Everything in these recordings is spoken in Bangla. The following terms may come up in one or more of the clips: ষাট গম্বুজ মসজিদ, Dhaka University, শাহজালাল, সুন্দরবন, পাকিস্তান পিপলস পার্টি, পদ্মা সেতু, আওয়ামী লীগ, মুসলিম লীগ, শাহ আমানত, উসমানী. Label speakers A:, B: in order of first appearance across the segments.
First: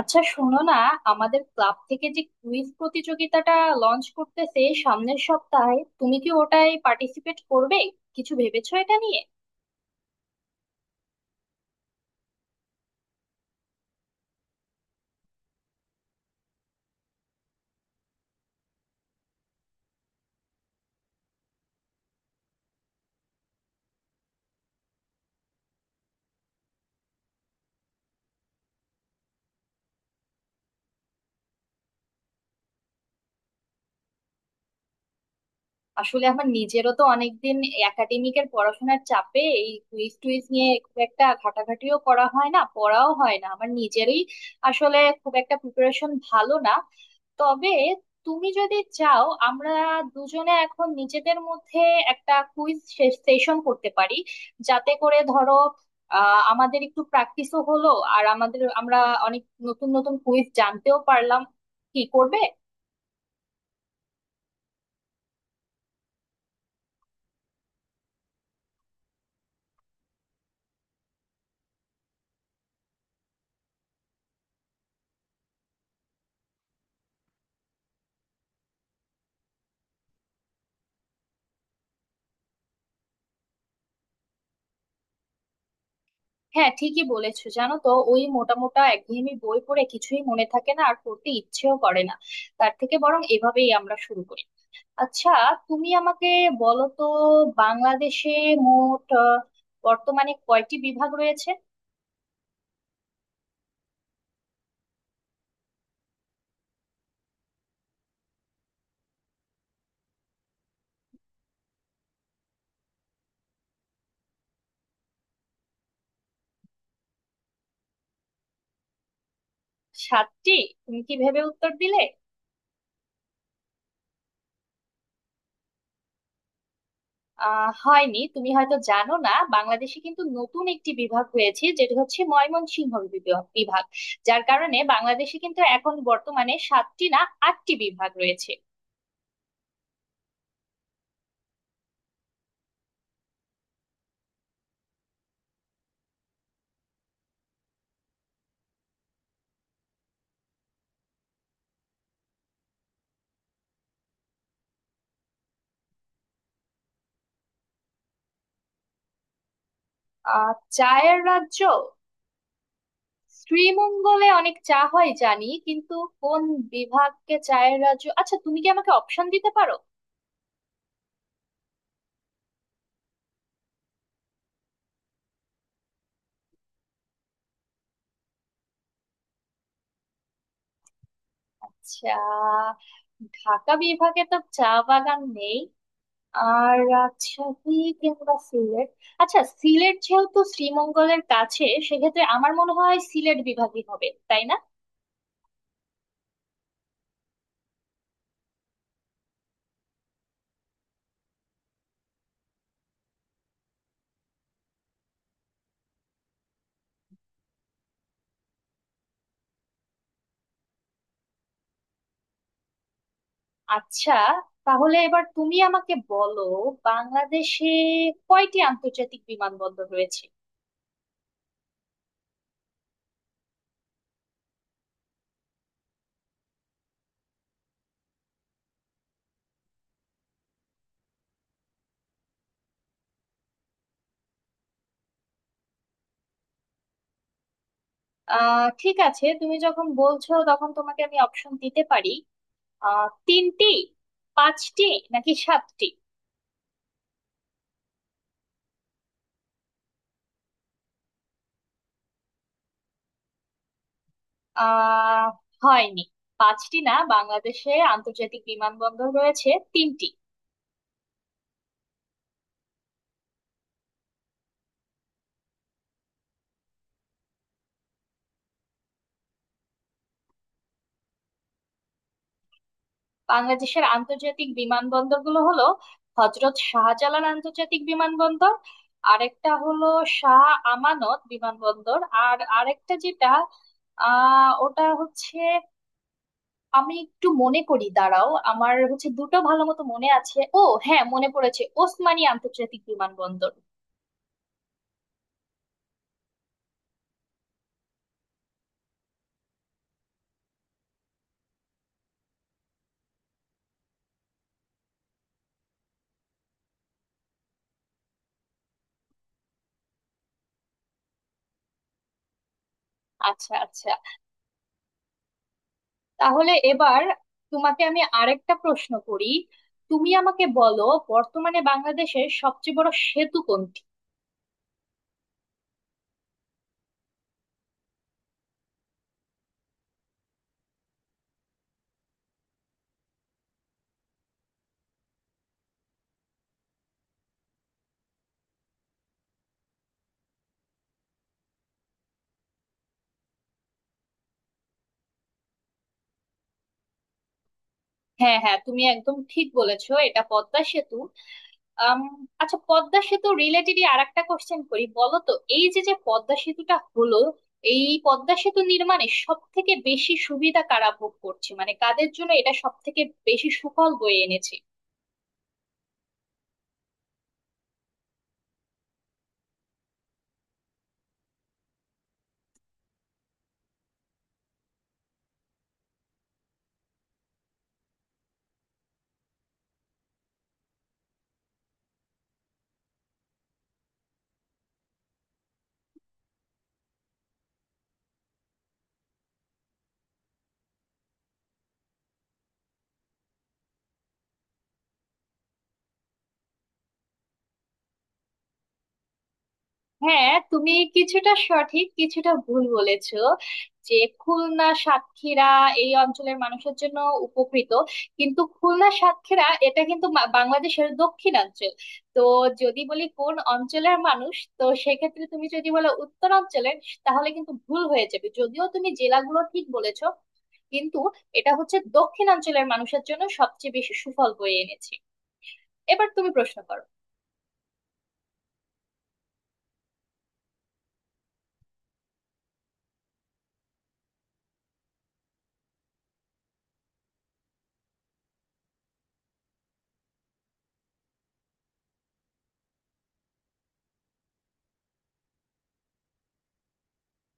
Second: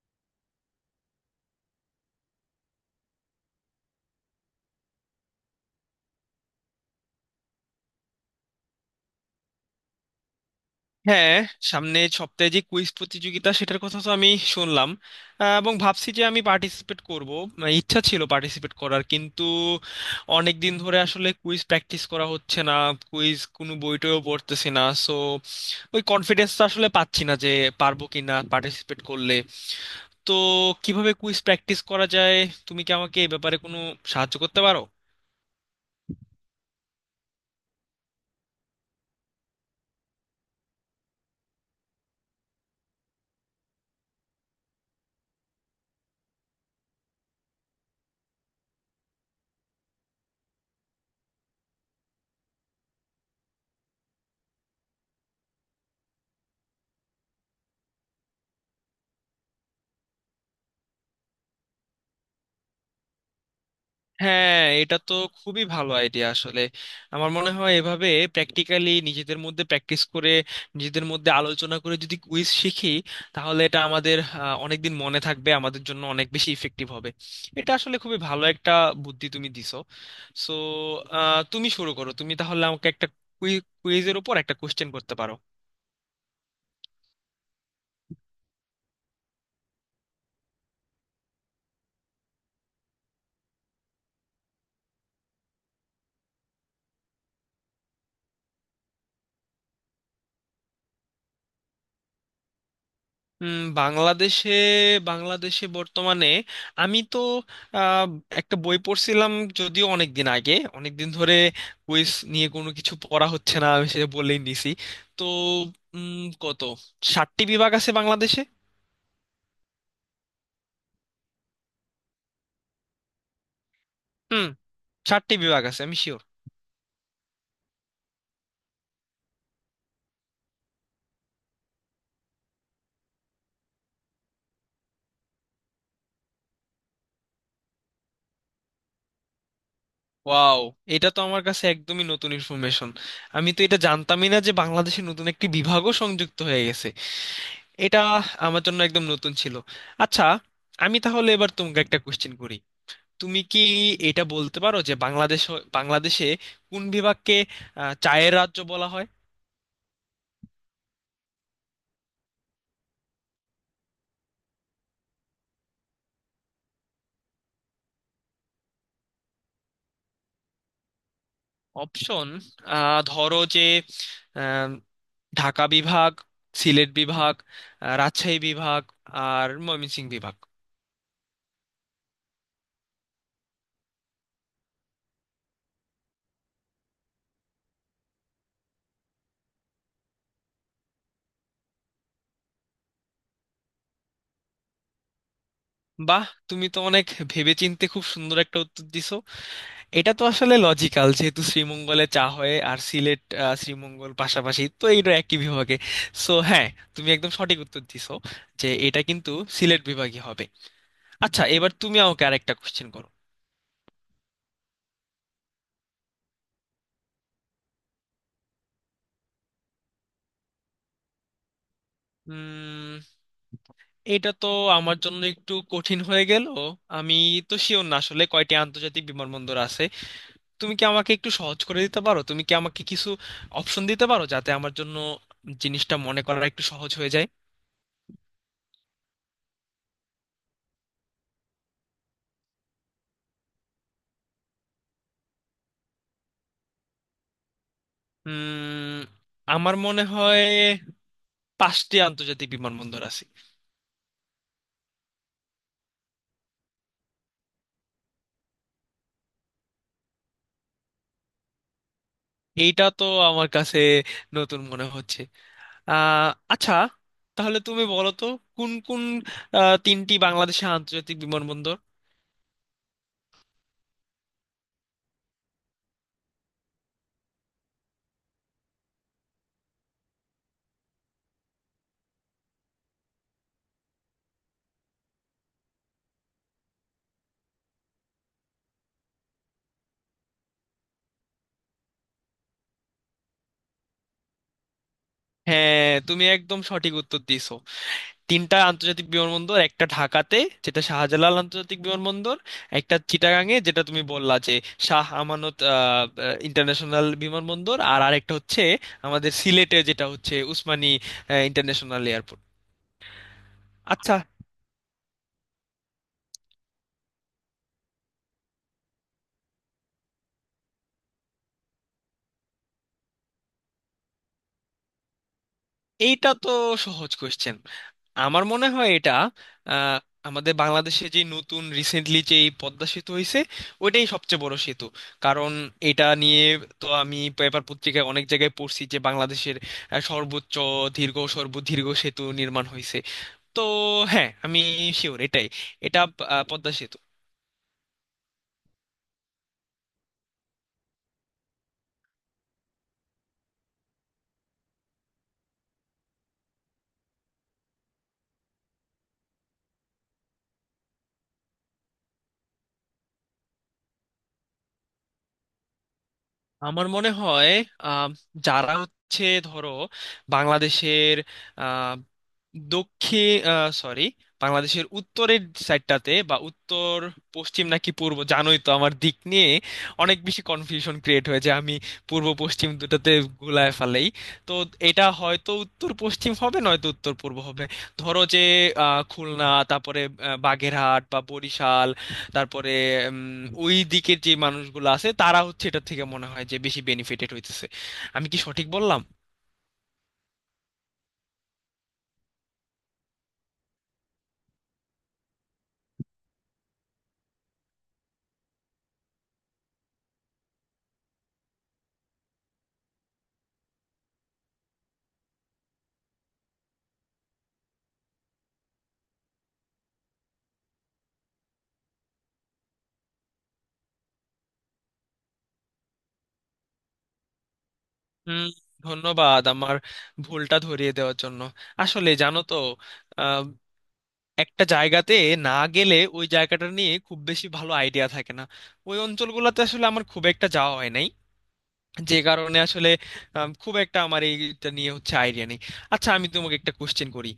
A: আচ্ছা, শোনো না। আমাদের ক্লাব থেকে যে কুইজ প্রতিযোগিতাটা লঞ্চ করতেছে সামনের সপ্তাহে, তুমি কি ওটায় পার্টিসিপেট করবে? কিছু ভেবেছো এটা নিয়ে?
B: হ্যাঁ। সামনে সপ্তাহে যে কুইজ প্রতিযোগিতা সেটার কথা তো আমি শুনলাম। এবং ভাবছি যে আমি পার্টিসিপেট করব। মানে ইচ্ছা ছিল পার্টিসিপেট করার, কিন্তু অনেক দিন ধরে আসলে কুইজ প্র্যাকটিস করা হচ্ছে না, কুইজ কোনো বইটেও পড়তেছি না। সো ওই কনফিডেন্সটা আসলে পাচ্ছি না যে পারবো কি না পার্টিসিপেট করলে। তো কিভাবে কুইজ প্র্যাকটিস করা যায়, তুমি কি আমাকে এই ব্যাপারে কোনো সাহায্য করতে পারো?
A: আসলে আমার নিজেরও তো অনেকদিন একাডেমিকের পড়াশোনার চাপে এই কুইজ টুইজ নিয়ে খুব একটা ঘাটাঘাটিও করা হয় না, পড়াও হয় না, আমার নিজেরই আসলে খুব একটা প্রিপারেশন ভালো না। তবে তুমি যদি চাও, আমরা দুজনে এখন নিজেদের মধ্যে একটা কুইজ সেশন করতে পারি, যাতে করে ধরো আমাদের একটু প্র্যাকটিসও হলো, আর আমরা অনেক নতুন নতুন কুইজ জানতেও পারলাম। কি করবে?
B: হ্যাঁ, এটা তো খুবই ভালো আইডিয়া আসলে। আমার মনে হয় এভাবে প্র্যাকটিক্যালি নিজেদের মধ্যে প্র্যাকটিস করে, নিজেদের মধ্যে আলোচনা করে যদি কুইজ শিখি, তাহলে এটা আমাদের অনেকদিন মনে থাকবে, আমাদের জন্য অনেক বেশি ইফেক্টিভ হবে। এটা আসলে খুবই ভালো একটা বুদ্ধি তুমি দিছো। সো তুমি শুরু করো, তুমি তাহলে আমাকে একটা কুইজের উপর একটা কোশ্চেন করতে পারো।
A: হ্যাঁ, ঠিকই বলেছো। জানো তো, ওই মোটা মোটা একঘেয়েমি বই পড়ে কিছুই মনে থাকে না, আর পড়তে ইচ্ছেও করে না। তার থেকে বরং এভাবেই আমরা শুরু করি। আচ্ছা, তুমি আমাকে বলো তো, বাংলাদেশে মোট বর্তমানে কয়টি বিভাগ রয়েছে?
B: বাংলাদেশে বাংলাদেশে বর্তমানে আমি তো আহ, একটা বই পড়ছিলাম, যদিও অনেক দিন আগে, অনেক দিন ধরে কুইজ নিয়ে কোনো কিছু পড়া হচ্ছে না, আমি সেটা বলেই নিছি। তো উম, কত 60টি বিভাগ আছে বাংলাদেশে।
A: সাতটি? তুমি কি ভেবে উত্তর দিলে?
B: হুম, ষাটটি বিভাগ আছে, আমি শিওর।
A: হয়নি। তুমি হয়তো জানো না, বাংলাদেশে কিন্তু নতুন একটি বিভাগ হয়েছে, যেটি হচ্ছে ময়মনসিংহ বিভাগ বিভাগ। যার কারণে বাংলাদেশে কিন্তু এখন বর্তমানে সাতটি না, আটটি বিভাগ রয়েছে।
B: ওয়াও, এটা তো আমার কাছে একদমই নতুন ইনফরমেশন। আমি তো এটা জানতামই না যে বাংলাদেশে নতুন একটি বিভাগও সংযুক্ত হয়ে গেছে। এটা আমার জন্য একদম নতুন ছিল। আচ্ছা, আমি তাহলে এবার তোমাকে একটা কোশ্চেন করি। তুমি কি এটা বলতে পারো যে বাংলাদেশে কোন বিভাগকে চায়ের রাজ্য বলা হয়?
A: চায়ের রাজ্য? শ্রীমঙ্গলে অনেক চা হয় জানি, কিন্তু কোন বিভাগকে চায়ের রাজ্য? আচ্ছা, তুমি কি আমাকে অপশন দিতে পারো?
B: অপশন? ধরো যে আম, ঢাকা বিভাগ, সিলেট বিভাগ, রাজশাহী বিভাগ, আর ময়মনসিংহ বিভাগ।
A: আচ্ছা, ঢাকা বিভাগে তো চা বাগান নেই, আর রাজশাহী কিংবা সিলেট। আচ্ছা, সিলেট যেহেতু শ্রীমঙ্গলের কাছে, সেক্ষেত্রে আমার মনে হয় সিলেট বিভাগই হবে, তাই না?
B: বাহ, তুমি তো অনেক ভেবেচিন্তে খুব সুন্দর একটা উত্তর দিছো। এটা তো আসলে লজিক্যাল, যেহেতু শ্রীমঙ্গলে চা হয়, আর সিলেট শ্রীমঙ্গল পাশাপাশি, তো এইটা একই বিভাগে। সো হ্যাঁ, তুমি একদম সঠিক উত্তর দিছো যে এটা কিন্তু সিলেট বিভাগই হবে। আচ্ছা এবার তুমি আমাকে আরেকটা কোশ্চেন করো।
A: আচ্ছা, তাহলে এবার তুমি আমাকে বলো, বাংলাদেশে কয়টি আন্তর্জাতিক বিমানবন্দর রয়েছে?
B: উম এটা তো আমার জন্য একটু কঠিন হয়ে গেল। আমি তো শিওর না আসলে কয়টি আন্তর্জাতিক বিমানবন্দর আছে। তুমি কি আমাকে একটু সহজ করে দিতে পারো? তুমি কি আমাকে কিছু অপশন দিতে পারো, যাতে আমার জন্য জিনিসটা মনে করা একটু সহজ হয়ে যায়?
A: ঠিক আছে, তুমি যখন বলছো, তখন তোমাকে আমি অপশন দিতে পারি। তিনটি, পাঁচটি, নাকি সাতটি?
B: উম আমার মনে হয় পাঁচটি আন্তর্জাতিক বিমানবন্দর আছে।
A: আহ হয়নি। পাঁচটি না, বাংলাদেশে আন্তর্জাতিক বিমানবন্দর রয়েছে তিনটি।
B: এইটা তো আমার কাছে নতুন মনে হচ্ছে। আচ্ছা, তাহলে তুমি বলো তো কোন কোন তিনটি বাংলাদেশের আন্তর্জাতিক বিমানবন্দর?
A: বাংলাদেশের আন্তর্জাতিক বিমানবন্দরগুলো হলো হজরত শাহজালাল আন্তর্জাতিক বিমানবন্দর, আরেকটা হলো শাহ আমানত বিমানবন্দর, আর আরেকটা যেটা ওটা হচ্ছে, আমি একটু মনে করি, দাঁড়াও। আমার হচ্ছে দুটো ভালো মতো মনে আছে। ও হ্যাঁ, মনে পড়েছে, ওসমানী আন্তর্জাতিক বিমানবন্দর।
B: হ্যাঁ, তুমি একদম সঠিক উত্তর দিছো। তিনটা আন্তর্জাতিক বিমানবন্দর, একটা ঢাকাতে যেটা শাহজালাল আন্তর্জাতিক বিমানবন্দর, একটা চিটাগাং এ যেটা তুমি বললা যে শাহ আমানত ইন্টারন্যাশনাল বিমানবন্দর, আর আরেকটা হচ্ছে আমাদের সিলেটে যেটা হচ্ছে উসমানী ইন্টারন্যাশনাল এয়ারপোর্ট।
A: আচ্ছা, আচ্ছা।
B: আচ্ছা।
A: তাহলে এবার তোমাকে আমি আরেকটা প্রশ্ন করি। তুমি আমাকে বলো, বর্তমানে বাংলাদেশের সবচেয়ে বড় সেতু কোনটি?
B: এইটা তো সহজ কোশ্চেন। আমার মনে হয় এটা আহ, আমাদের বাংলাদেশে যে নতুন রিসেন্টলি যে এই পদ্মা সেতু হয়েছে, ওইটাই সবচেয়ে বড় সেতু। কারণ এটা নিয়ে তো আমি পেপার পত্রিকায় অনেক জায়গায় পড়ছি যে বাংলাদেশের সর্বোচ্চ দীর্ঘ সর্বদীর্ঘ সেতু নির্মাণ হয়েছে। তো হ্যাঁ, আমি শিওর এটাই, এটা পদ্মা সেতু।
A: হ্যাঁ, হ্যাঁ, তুমি একদম ঠিক বলেছো, এটা পদ্মা সেতু। আম, আচ্ছা, পদ্মা সেতু রিলেটেডই আরেকটা কোশ্চেন করি। বলো তো, এই যে যে পদ্মা সেতুটা হলো, এই পদ্মা সেতু নির্মাণে সব থেকে বেশি সুবিধা কারা ভোগ করছে? মানে কাদের জন্য এটা সব থেকে বেশি সুফল বয়ে এনেছে?
B: আমার মনে হয় আম, যারা হচ্ছে, ধরো, বাংলাদেশের আহ, দক্ষিণ সরি বাংলাদেশের উত্তরের সাইডটাতে, বা উত্তর পশ্চিম নাকি পূর্ব, জানোই তো আমার দিক নিয়ে অনেক বেশি কনফিউশন ক্রিয়েট হয়েছে, আমি পূর্ব পশ্চিম দুটাতে গুলায় ফেলেই। তো এটা হয়তো উত্তর পশ্চিম হবে, নয়তো উত্তর পূর্ব হবে। ধরো যে খুলনা, তারপরে বাগেরহাট বা বরিশাল, তারপরে উম, ওই দিকের যে মানুষগুলো আছে, তারা হচ্ছে এটা থেকে মনে হয় যে বেশি বেনিফিটেড হইতেছে। আমি কি সঠিক বললাম?
A: হ্যাঁ, তুমি কিছুটা সঠিক, কিছুটা ভুল বলেছো। যে খুলনা, সাতক্ষীরা এই অঞ্চলের মানুষের জন্য উপকৃত, কিন্তু খুলনা, সাতক্ষীরা এটা কিন্তু বাংলাদেশের দক্ষিণাঞ্চল। তো যদি বলি কোন অঞ্চলের মানুষ, তো সেক্ষেত্রে তুমি যদি বলো উত্তরাঞ্চলের, তাহলে কিন্তু ভুল হয়ে যাবে। যদিও তুমি জেলাগুলো ঠিক বলেছো, কিন্তু এটা হচ্ছে দক্ষিণাঞ্চলের মানুষের জন্য সবচেয়ে বেশি সুফল বয়ে এনেছে। এবার তুমি প্রশ্ন করো।
B: হুম, ধন্যবাদ আমার ভুলটা ধরিয়ে দেওয়ার জন্য। আসলে জানো তো, আহ, একটা জায়গাতে না গেলে ওই জায়গাটা নিয়ে খুব বেশি ভালো আইডিয়া থাকে না। ওই অঞ্চলগুলোতে আসলে আমার খুব একটা যাওয়া হয় নাই, যে কারণে আসলে খুব একটা আমার এইটা নিয়ে হচ্ছে আইডিয়া নেই। আচ্ছা, আমি তোমাকে একটা কোশ্চেন করি।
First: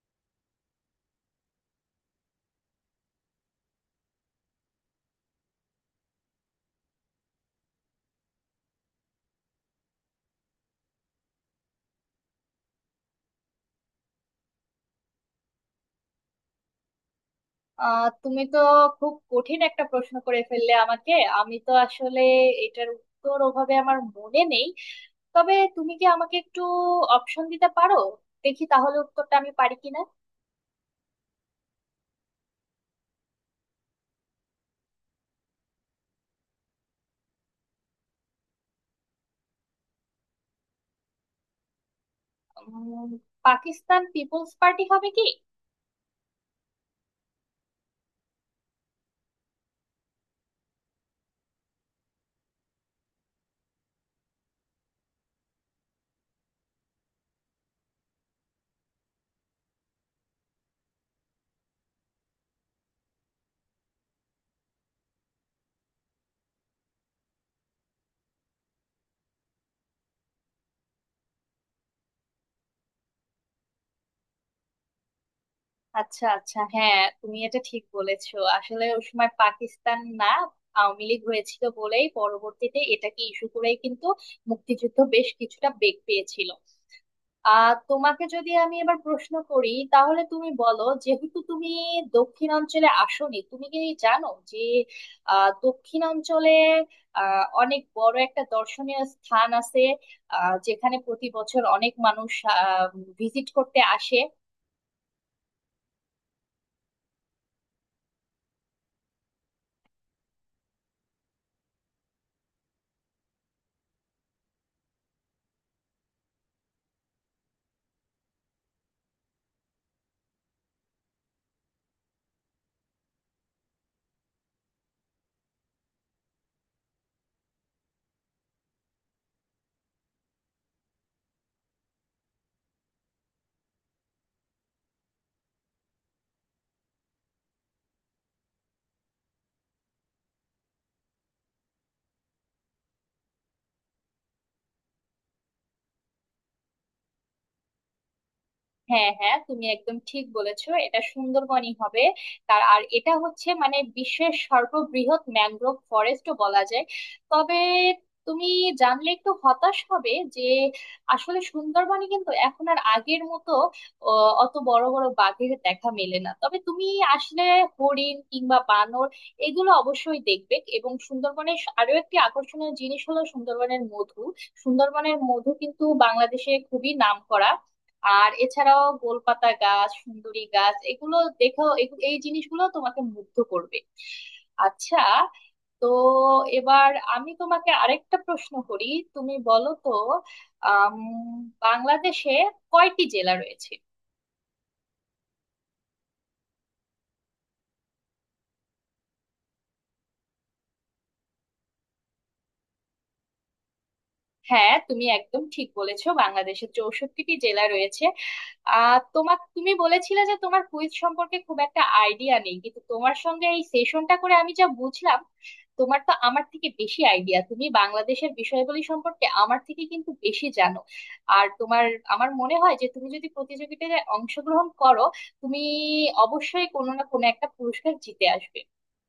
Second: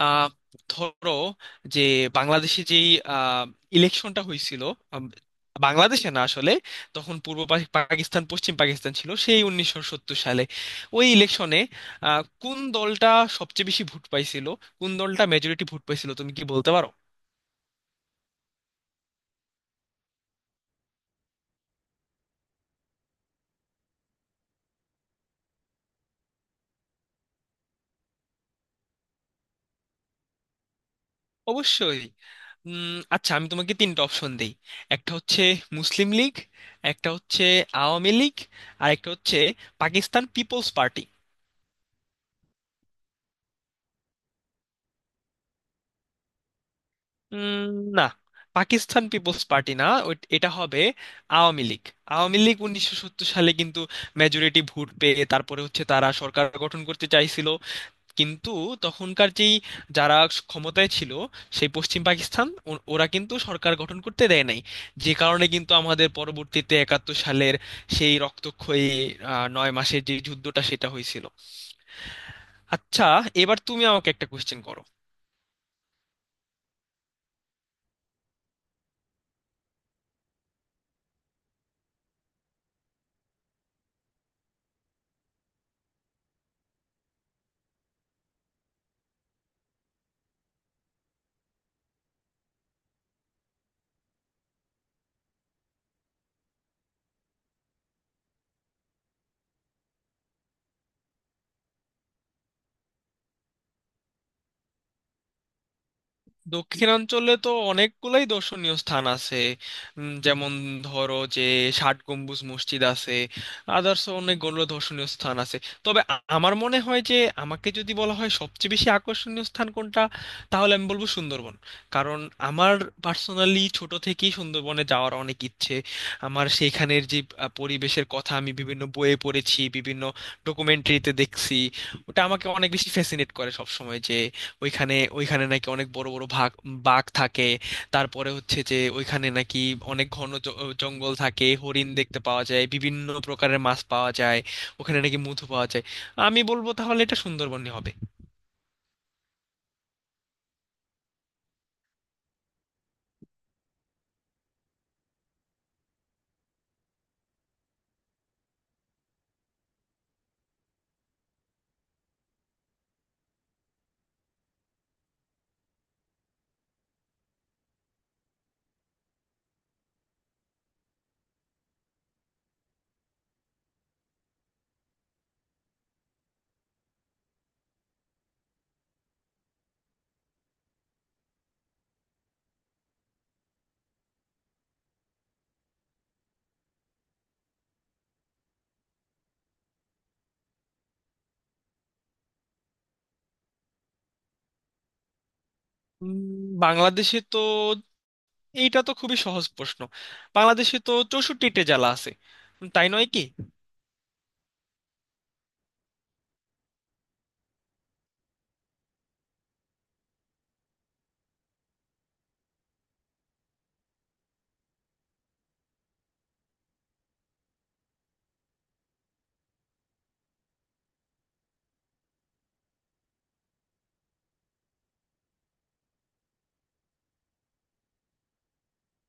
B: আহ, ধরো যে বাংলাদেশে যেই ইলেকশনটা হয়েছিল, আম, বাংলাদেশে না আসলে, তখন পাকিস্তান পশ্চিম পাকিস্তান ছিল, সেই 1970 সালে ওই ইলেকশনে কোন দলটা সবচেয়ে বেশি ভোট পাইছিল, কোন দলটা মেজরিটি ভোট পাইছিল, তুমি কি বলতে পারো?
A: তুমি তো খুব কঠিন একটা প্রশ্ন করে ফেললে আমাকে। আমি তো আসলে এটার উত্তর ওভাবে আমার মনে নেই। তবে তুমি কি আমাকে একটু অপশন দিতে পারো? দেখি তাহলে উত্তরটা আমি পারি কিনা।
B: অবশ্যই। আচ্ছা, আমি তোমাকে তিনটা অপশন দিই। একটা হচ্ছে মুসলিম লীগ, একটা হচ্ছে আওয়ামী লীগ, আর একটা হচ্ছে পাকিস্তান পিপলস পার্টি।
A: উম, পাকিস্তান পিপলস পার্টি হবে কি?
B: উম, না, পাকিস্তান পিপলস পার্টি না। এটা হবে আওয়ামী লীগ। আওয়ামী লীগ 1970 সালে কিন্তু মেজরিটি ভোট পেয়ে তারপরে হচ্ছে তারা সরকার গঠন করতে চাইছিল, কিন্তু তখনকার যেই যারা ক্ষমতায় ছিল, সেই পশ্চিম পাকিস্তান ওরা কিন্তু সরকার গঠন করতে দেয় নাই। যে কারণে কিন্তু আমাদের পরবর্তীতে 1971 সালের সেই রক্তক্ষয়ী 9 মাসের যে যুদ্ধটা, সেটা হয়েছিল। আচ্ছা এবার তুমি আমাকে একটা কোশ্চেন করো।
A: আচ্ছা, আচ্ছা, হ্যাঁ, তুমি এটা ঠিক বলেছো। আসলে ওই সময় পাকিস্তান না, আওয়ামী লীগ হয়েছিল বলেই পরবর্তীতে এটাকে ইস্যু করেই কিন্তু মুক্তিযুদ্ধ বেশ কিছুটা বেগ পেয়েছিল। তোমাকে যদি আমি এবার প্রশ্ন করি, তাহলে তুমি বলো, যেহেতু তুমি দক্ষিণাঞ্চলে আসোনি, তুমি কি জানো যে দক্ষিণাঞ্চলে অনেক বড় একটা দর্শনীয় স্থান আছে, যেখানে প্রতি বছর অনেক মানুষ ভিজিট করতে আসে?
B: দক্ষিণাঞ্চলে তো অনেকগুলাই দর্শনীয় স্থান আছে। যেমন ধরো যে ষাট গম্বুজ মসজিদ আছে, আদার্স অনেকগুলো দর্শনীয় স্থান আছে। তবে আমার মনে হয় যে আমাকে যদি বলা হয় সবচেয়ে বেশি আকর্ষণীয় স্থান কোনটা, তাহলে আমি বলবো সুন্দরবন। কারণ আমার পার্সোনালি ছোট থেকেই সুন্দরবনে যাওয়ার অনেক ইচ্ছে। আমার সেইখানের যে পরিবেশের কথা আমি বিভিন্ন বইয়ে পড়েছি, বিভিন্ন ডকুমেন্টারিতে দেখছি। ওটা আমাকে অনেক বেশি ফ্যাসিনেট করে সবসময়, যে ওইখানে ওইখানে নাকি অনেক বড় বড় বাঘ থাকে। তারপরে হচ্ছে যে ওইখানে নাকি অনেক ঘন জঙ্গল থাকে, হরিণ দেখতে পাওয়া যায়, বিভিন্ন প্রকারের মাছ পাওয়া যায়, ওখানে নাকি মধু পাওয়া যায়। আমি বলবো তাহলে এটা সুন্দরবনই হবে।
A: হ্যাঁ, হ্যাঁ, তুমি একদম ঠিক বলেছো, এটা সুন্দরবনই হবে। তার আর এটা হচ্ছে মানে বিশ্বের সর্ববৃহৎ ম্যানগ্রোভ ফরেস্টও বলা যায়। তবে তুমি জানলে একটু হতাশ হবে যে আসলে সুন্দরবনে কিন্তু এখন আর আগের মতো অ, অত বড় বড় বাঘের দেখা মেলে না। তবে তুমি আসলে হরিণ কিংবা বানর এগুলো অবশ্যই দেখবে, এবং সুন্দরবনের আরো একটি আকর্ষণীয় জিনিস হলো সুন্দরবনের মধু। সুন্দরবনের মধু কিন্তু বাংলাদেশে খুবই নামকরা। আর এছাড়াও গোলপাতা গাছ, সুন্দরী গাছ, এগুলো দেখো, এই জিনিসগুলো তোমাকে মুগ্ধ করবে। আচ্ছা, তো এবার আমি তোমাকে আরেকটা প্রশ্ন করি। তুমি বলো তো, আম, বাংলাদেশে কয়টি জেলা রয়েছে?
B: উম, বাংলাদেশে তো, এইটা তো খুবই সহজ প্রশ্ন, বাংলাদেশে তো 64টা জেলা আছে, তাই নয় কি?
A: হ্যাঁ, তুমি একদম ঠিক বলেছো, বাংলাদেশে 64টি জেলা রয়েছে। তুমি বলেছিলে যে তোমার কুইজ সম্পর্কে খুব একটা আইডিয়া নেই, কিন্তু তোমার সঙ্গে এই সেশনটা করে আমি যা বুঝলাম, তোমার তো আমার থেকে বেশি আইডিয়া। তুমি বাংলাদেশের বিষয়গুলি সম্পর্কে আমার থেকে কিন্তু বেশি জানো। আর তোমার, আমার মনে হয় যে তুমি যদি প্রতিযোগিতায় অংশগ্রহণ করো, তুমি অবশ্যই কোনো না কোনো একটা পুরস্কার জিতে আসবে।